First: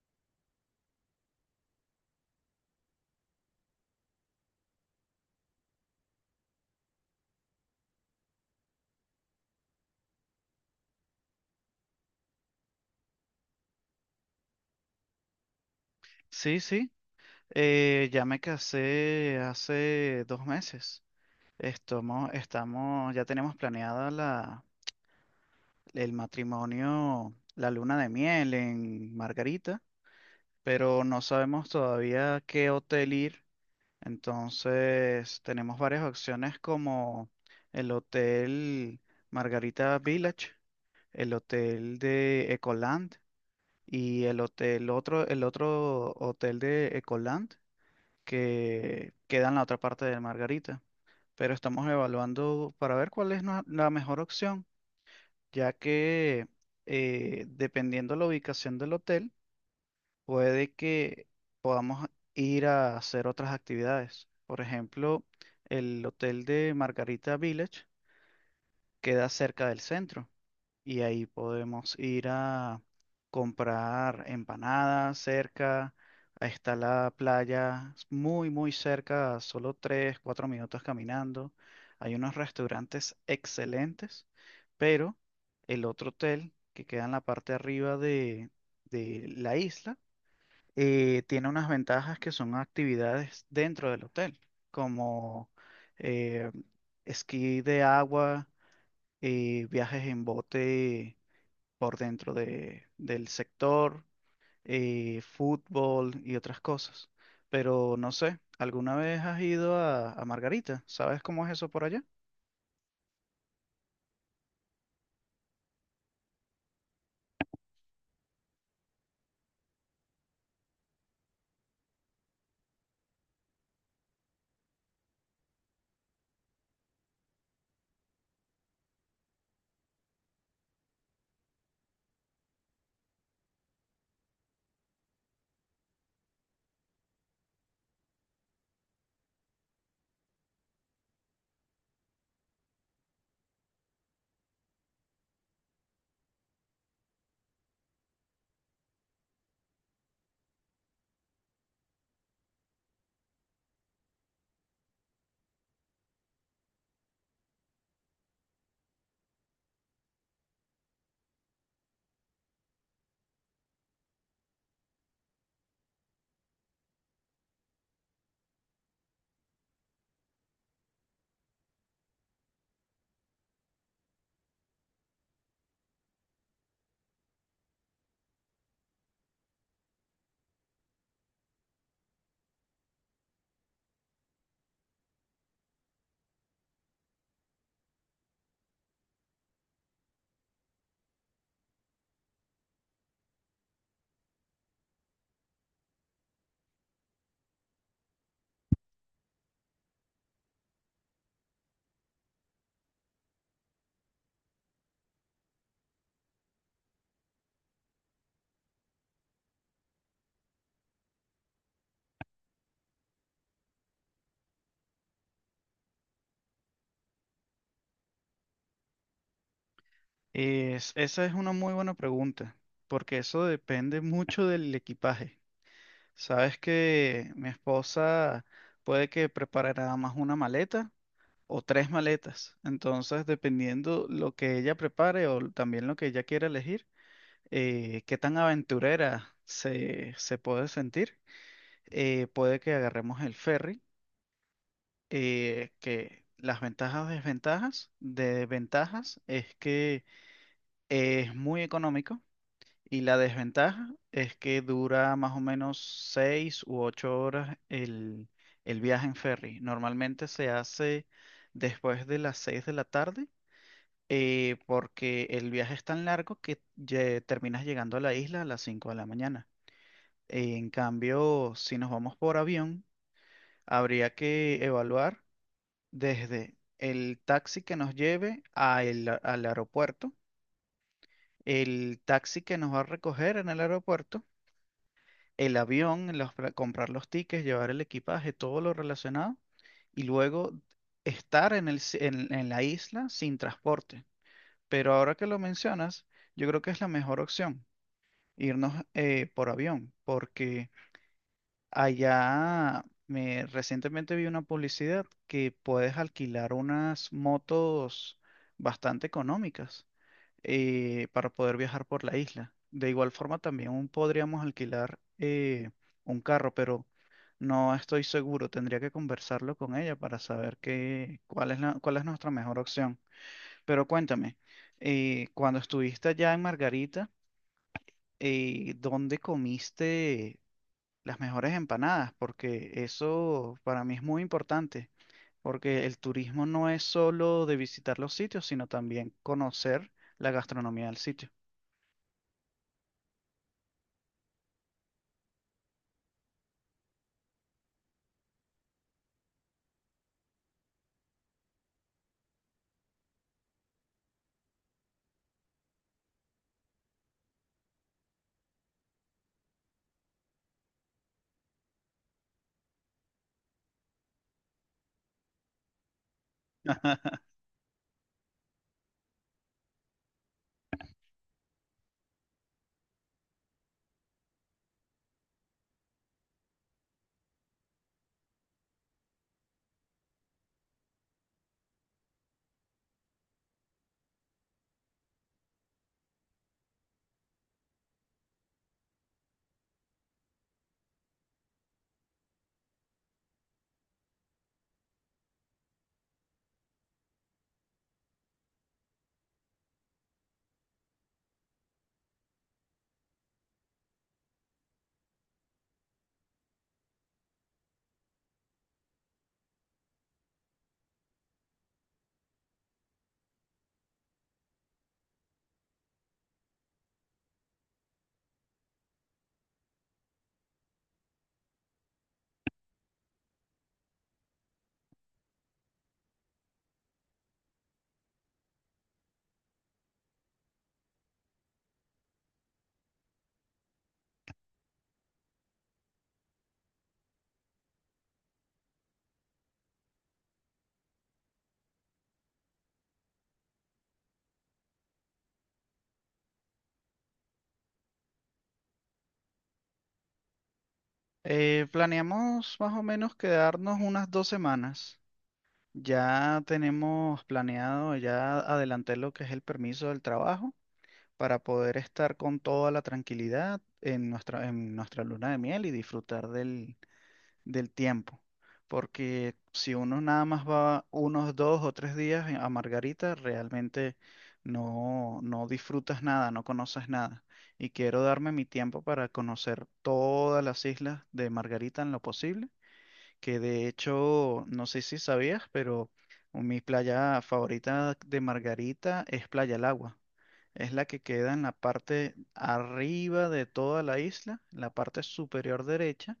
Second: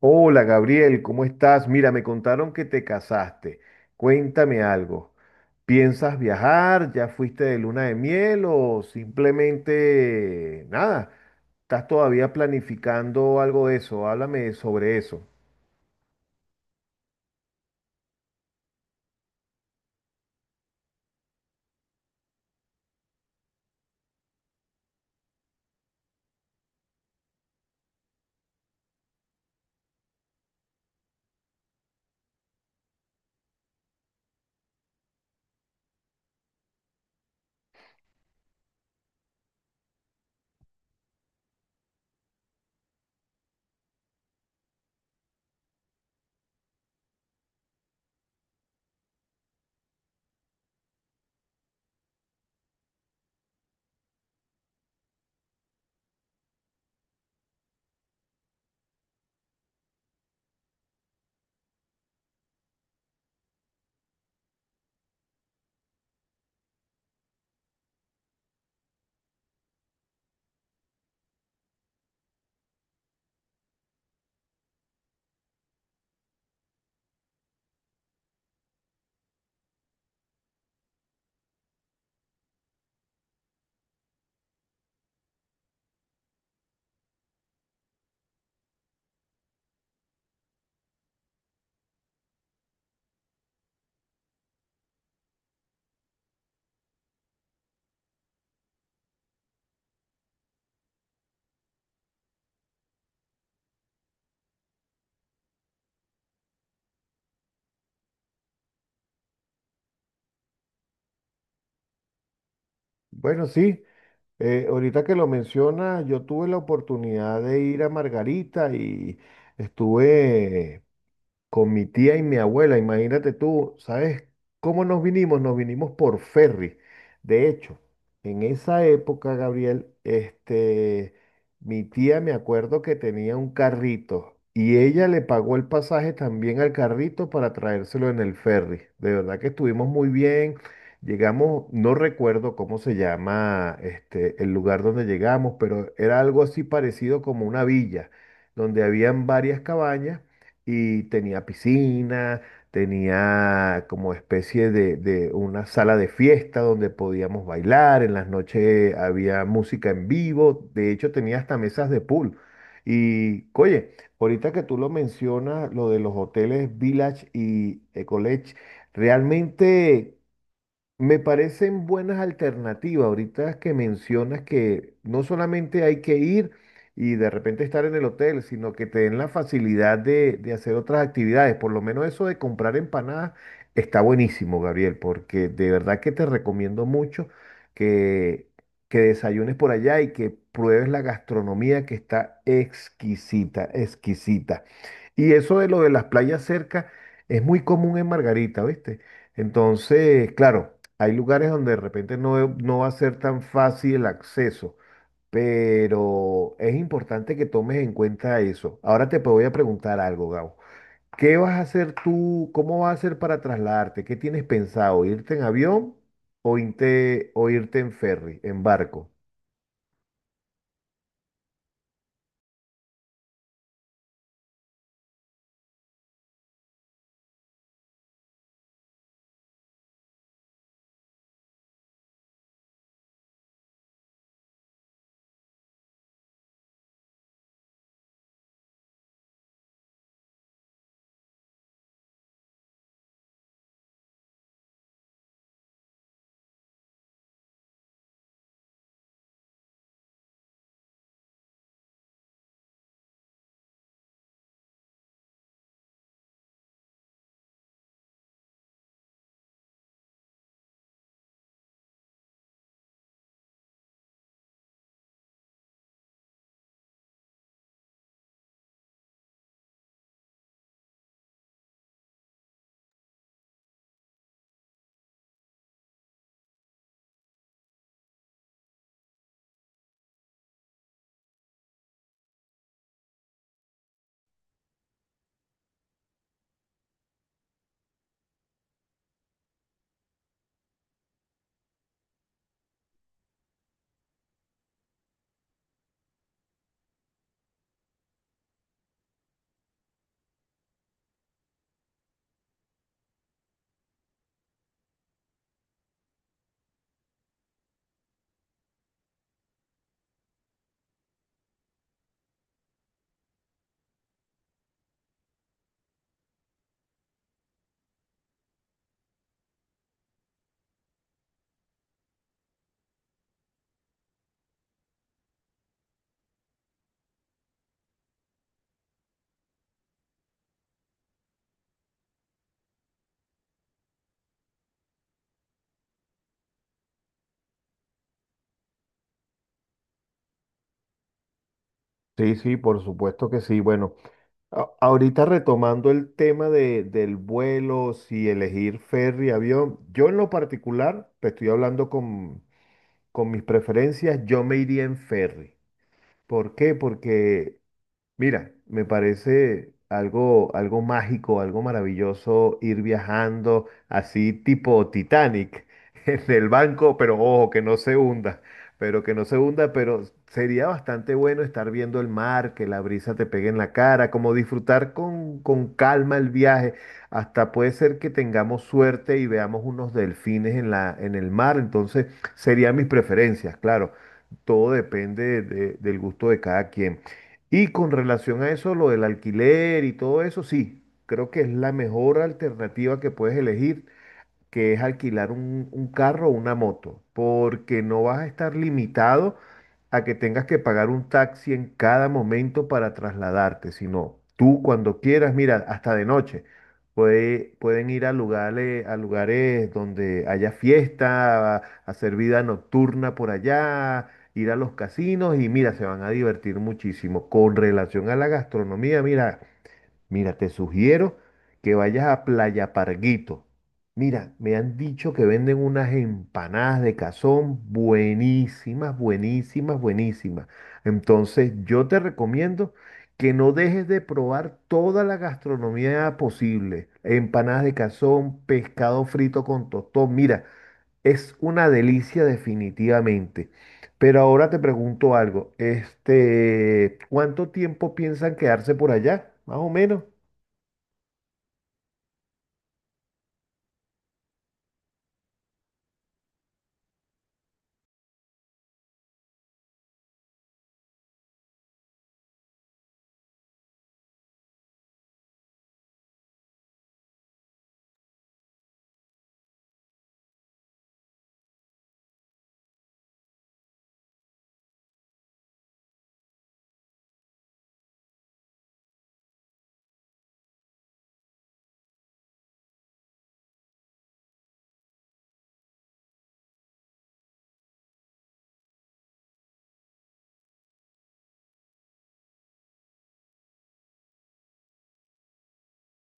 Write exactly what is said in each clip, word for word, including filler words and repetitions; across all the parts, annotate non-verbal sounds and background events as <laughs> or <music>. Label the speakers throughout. Speaker 1: Hola Gabriel, ¿cómo estás? Mira, me contaron que te casaste. Cuéntame algo. ¿Piensas viajar? ¿Ya fuiste de luna de miel o simplemente nada? ¿Estás todavía planificando algo de eso? Háblame sobre eso.
Speaker 2: Sí, sí, eh, ya me casé hace dos meses. Estamos, estamos, ya tenemos planeada la, el matrimonio, la luna de miel en Margarita, pero no sabemos todavía a qué hotel ir. Entonces, tenemos varias opciones como el Hotel Margarita Village, el Hotel de Ecoland y el hotel, otro, el otro hotel de Ecoland que queda en la otra parte de Margarita. Pero estamos evaluando para ver cuál es nue- la mejor opción, ya que eh, dependiendo la ubicación del hotel, puede que podamos ir a hacer otras actividades. Por ejemplo, el hotel de Margarita Village queda cerca del centro y ahí podemos ir a comprar empanadas cerca. Ahí está la playa muy, muy cerca, a solo tres cuatro minutos caminando. Hay unos restaurantes excelentes, pero el otro hotel que queda en la parte de arriba de, de la isla eh, tiene unas ventajas que son actividades dentro del hotel, como eh, esquí de agua, eh, viajes en bote por dentro de, del sector, eh, fútbol y otras cosas. Pero no sé, ¿alguna vez has ido a, a Margarita? ¿Sabes cómo es eso por allá?
Speaker 1: Bueno, sí. Eh, ahorita que lo mencionas, yo tuve la oportunidad de ir a Margarita y estuve con mi tía y mi abuela, imagínate tú, ¿sabes cómo nos vinimos? Nos vinimos por ferry. De hecho, en esa época, Gabriel, este, mi tía me acuerdo que tenía un carrito y ella le pagó el pasaje también al carrito para traérselo en el ferry. De verdad que estuvimos muy bien. Llegamos, no recuerdo cómo se llama este, el lugar donde llegamos, pero era algo así parecido como una villa, donde habían varias cabañas y tenía piscina, tenía como especie de, de una sala de fiesta donde podíamos bailar, en las noches había música en vivo, de hecho tenía hasta mesas de pool. Y, oye, ahorita que tú lo mencionas, lo de los hoteles Village y Ecolage, realmente... me parecen buenas alternativas ahorita que mencionas que no solamente hay que ir y de repente estar en el hotel, sino que te den la facilidad de, de hacer otras actividades. Por lo menos eso de comprar empanadas está buenísimo, Gabriel, porque de verdad que te recomiendo mucho que, que desayunes por allá y que pruebes la gastronomía que está exquisita, exquisita. Y eso de lo de las playas cerca es muy común en Margarita, ¿viste? Entonces, claro. Hay lugares donde de repente no, e, no va a ser tan fácil el acceso, pero es importante que tomes en cuenta eso. Ahora te voy a preguntar algo, Gabo. ¿Qué vas a hacer tú? ¿Cómo vas a hacer para trasladarte? ¿Qué tienes pensado? ¿Irte en avión o irte, o irte en ferry, en barco?
Speaker 2: Es- esa es una muy buena pregunta, porque eso depende mucho del equipaje. Sabes que mi esposa puede que prepare nada más una maleta o tres maletas. Entonces, dependiendo lo que ella prepare o también lo que ella quiera elegir, eh, qué tan aventurera se, se puede sentir. Eh, puede que agarremos el ferry, eh, que las ventajas, desventajas, de ventajas es que es muy económico y la desventaja es que dura más o menos seis u ocho horas el, el viaje en ferry. Normalmente se hace después de las seis de la tarde. Eh, porque el viaje es tan largo que lle- terminas llegando a la isla a las cinco de la mañana. En cambio, si nos vamos por avión, habría que evaluar desde el taxi que nos lleve a el- al aeropuerto, el taxi que nos va a recoger en el aeropuerto, el avión, los pra- comprar los tickets, llevar el equipaje, todo lo relacionado, y luego estar en el, si- en, en la isla sin transporte. Pero ahora que lo mencionas, yo creo que es la mejor opción, irnos eh, por avión, porque... Allá me recientemente vi una publicidad que puedes alquilar unas motos bastante económicas eh, para poder viajar por la isla. De igual forma también podríamos alquilar eh, un carro, pero no estoy seguro. Tendría que conversarlo con ella para saber qué, cuál es la- cuál es nuestra mejor opción. Pero cuéntame, eh, cuando estuviste allá en Margarita, eh, ¿dónde comiste las mejores empanadas? Porque eso para mí es muy importante, porque el turismo no es solo de visitar los sitios, sino también conocer la gastronomía del sitio.
Speaker 1: Sí, sí, por supuesto que sí. Bueno, a- ahorita retomando el tema de, del vuelo, si elegir ferry, avión, yo en lo particular, te estoy hablando con con mis preferencias, yo me iría en ferry. ¿Por qué? Porque mira, me parece algo, algo mágico, algo maravilloso ir viajando así tipo Titanic <laughs> en el banco, pero
Speaker 2: <laughs>
Speaker 1: ojo, que no se hunda, pero que no se hunda, pero sería bastante bueno estar viendo el mar, que la brisa te pegue en la cara, como disfrutar con, con calma el viaje. Hasta puede ser que tengamos suerte y veamos unos delfines en la, en el mar, entonces serían mis preferencias, claro. Todo depende de- del gusto de cada quien. Y con relación a eso, lo del alquiler y todo eso, sí, creo que es la mejor alternativa que puedes elegir que es alquilar un, un carro o una moto, porque no vas a estar limitado a que tengas que pagar un taxi en cada momento para trasladarte, sino tú cuando quieras, mira, hasta de noche, puede- pueden ir a lugares, a lugares donde haya fiesta, a hacer vida nocturna por allá, ir a los casinos y mira, se van a divertir muchísimo. Con relación a la gastronomía, mira. Mira, te sugiero que vayas a Playa Parguito. Mira, me han dicho que venden unas empanadas de cazón buenísimas, buenísimas, buenísimas. Entonces, yo te recomiendo que no dejes de probar toda la gastronomía posible. Empanadas de cazón, pescado frito con tostón. Mira, es una delicia definitivamente. Pero ahora te pregunto algo, este, ¿cuánto tiempo piensan quedarse por allá? Más o menos.
Speaker 2: Eh, planeamos más o menos quedarnos unas dos semanas. Ya tenemos planeado, ya adelanté lo que es el permiso del trabajo para poder estar con toda la tranquilidad en nuestra, en nuestra luna de miel y disfrutar del, del tiempo. Porque si uno nada más va unos dos o tres días en- a Margarita, realmente no, no disfrutas nada, no conoces nada. Y quiero darme mi tiempo para conocer todas las islas de Margarita en lo posible, que de hecho, no sé si sabías, pero mi playa favorita de Margarita es Playa El Agua. Es la que queda en la parte arriba de toda la isla, en la parte superior derecha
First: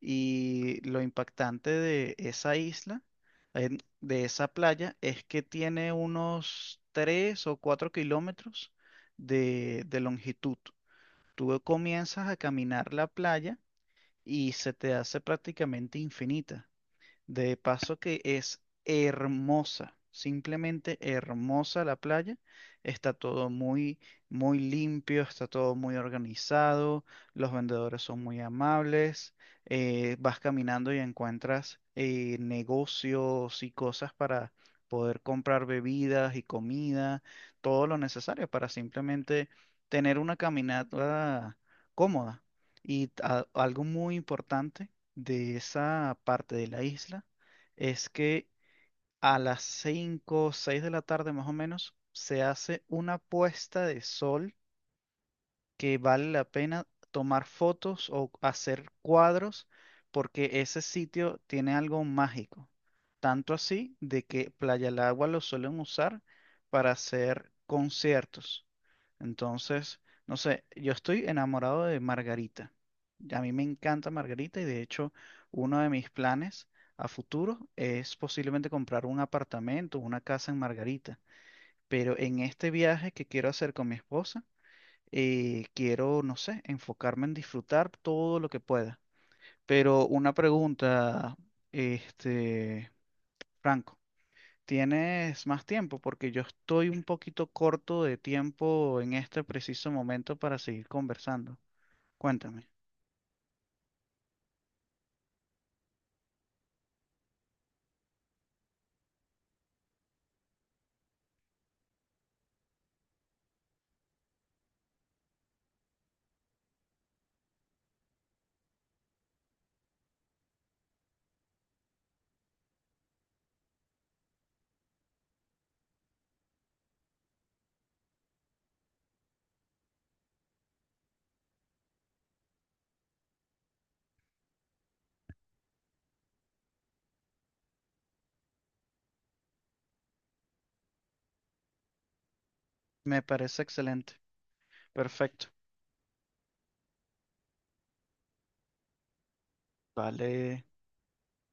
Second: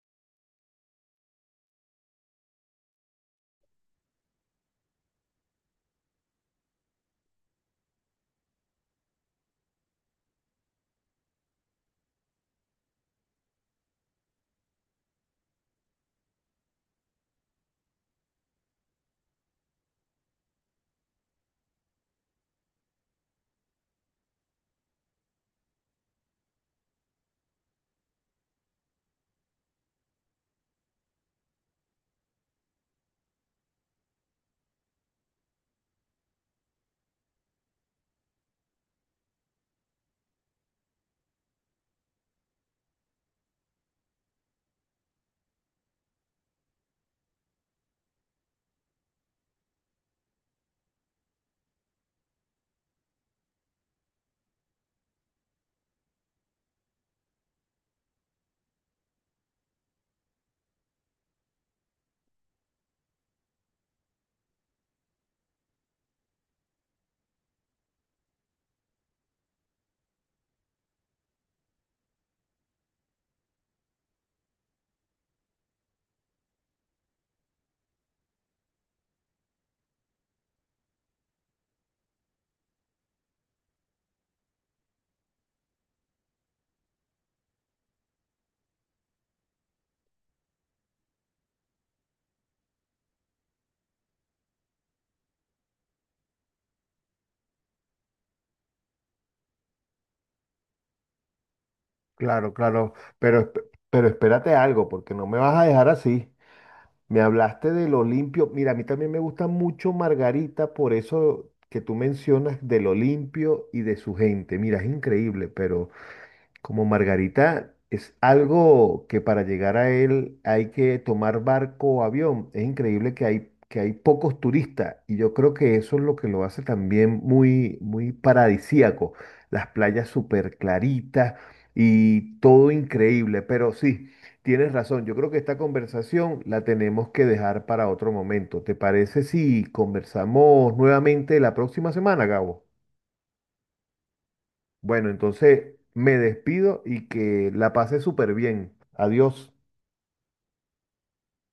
Speaker 2: y lo impactante de esa isla, en- de esa playa, es que tiene unos tres o cuatro kilómetros de, de longitud. Tú comienzas a caminar la playa y se te hace prácticamente infinita. De paso que es hermosa, simplemente hermosa la playa. Está todo muy, muy limpio, está todo muy organizado, los vendedores son muy amables. Eh, vas caminando y encuentras eh, negocios y cosas para poder comprar bebidas y comida, todo lo necesario para simplemente tener una caminata cómoda. Y a- algo muy importante de esa parte de la isla es que a las cinco o seis de la tarde más o menos se hace una puesta de sol que vale la pena tomar fotos o hacer cuadros porque ese sitio tiene algo mágico. Tanto así de que Playa del Agua lo suelen usar para hacer conciertos. Entonces, no sé, yo estoy enamorado de Margarita. A mí me encanta Margarita y de hecho uno de mis planes a futuro es posiblemente comprar un apartamento, una casa en Margarita. Pero en este viaje que quiero hacer con mi esposa, eh, quiero, no sé, enfocarme en disfrutar todo lo que pueda. Pero una pregunta, este, Franco, ¿tienes más tiempo? Porque yo estoy un poquito corto de tiempo en este preciso momento para seguir conversando.
Speaker 1: Claro,
Speaker 2: Cuéntame.
Speaker 1: claro, pero, esp- pero espérate algo, porque no me vas a dejar así. Me hablaste de lo limpio. Mira, a mí también me gusta mucho Margarita, por eso que tú mencionas de lo limpio y de su gente. Mira, es increíble, pero como Margarita es algo que para llegar a él hay que tomar barco o avión. Es increíble que hay, que hay pocos turistas y yo creo que eso es lo que lo hace también muy, muy paradisíaco. Las playas súper claritas y todo increíble. Pero sí, tienes razón. Yo creo que esta conversación la tenemos que dejar para otro momento. ¿Te parece si conversamos nuevamente la próxima semana, Gabo?
Speaker 2: Me parece excelente.
Speaker 1: Bueno,
Speaker 2: Perfecto.
Speaker 1: entonces me despido y que la pasé súper bien. Adiós.
Speaker 2: Vale.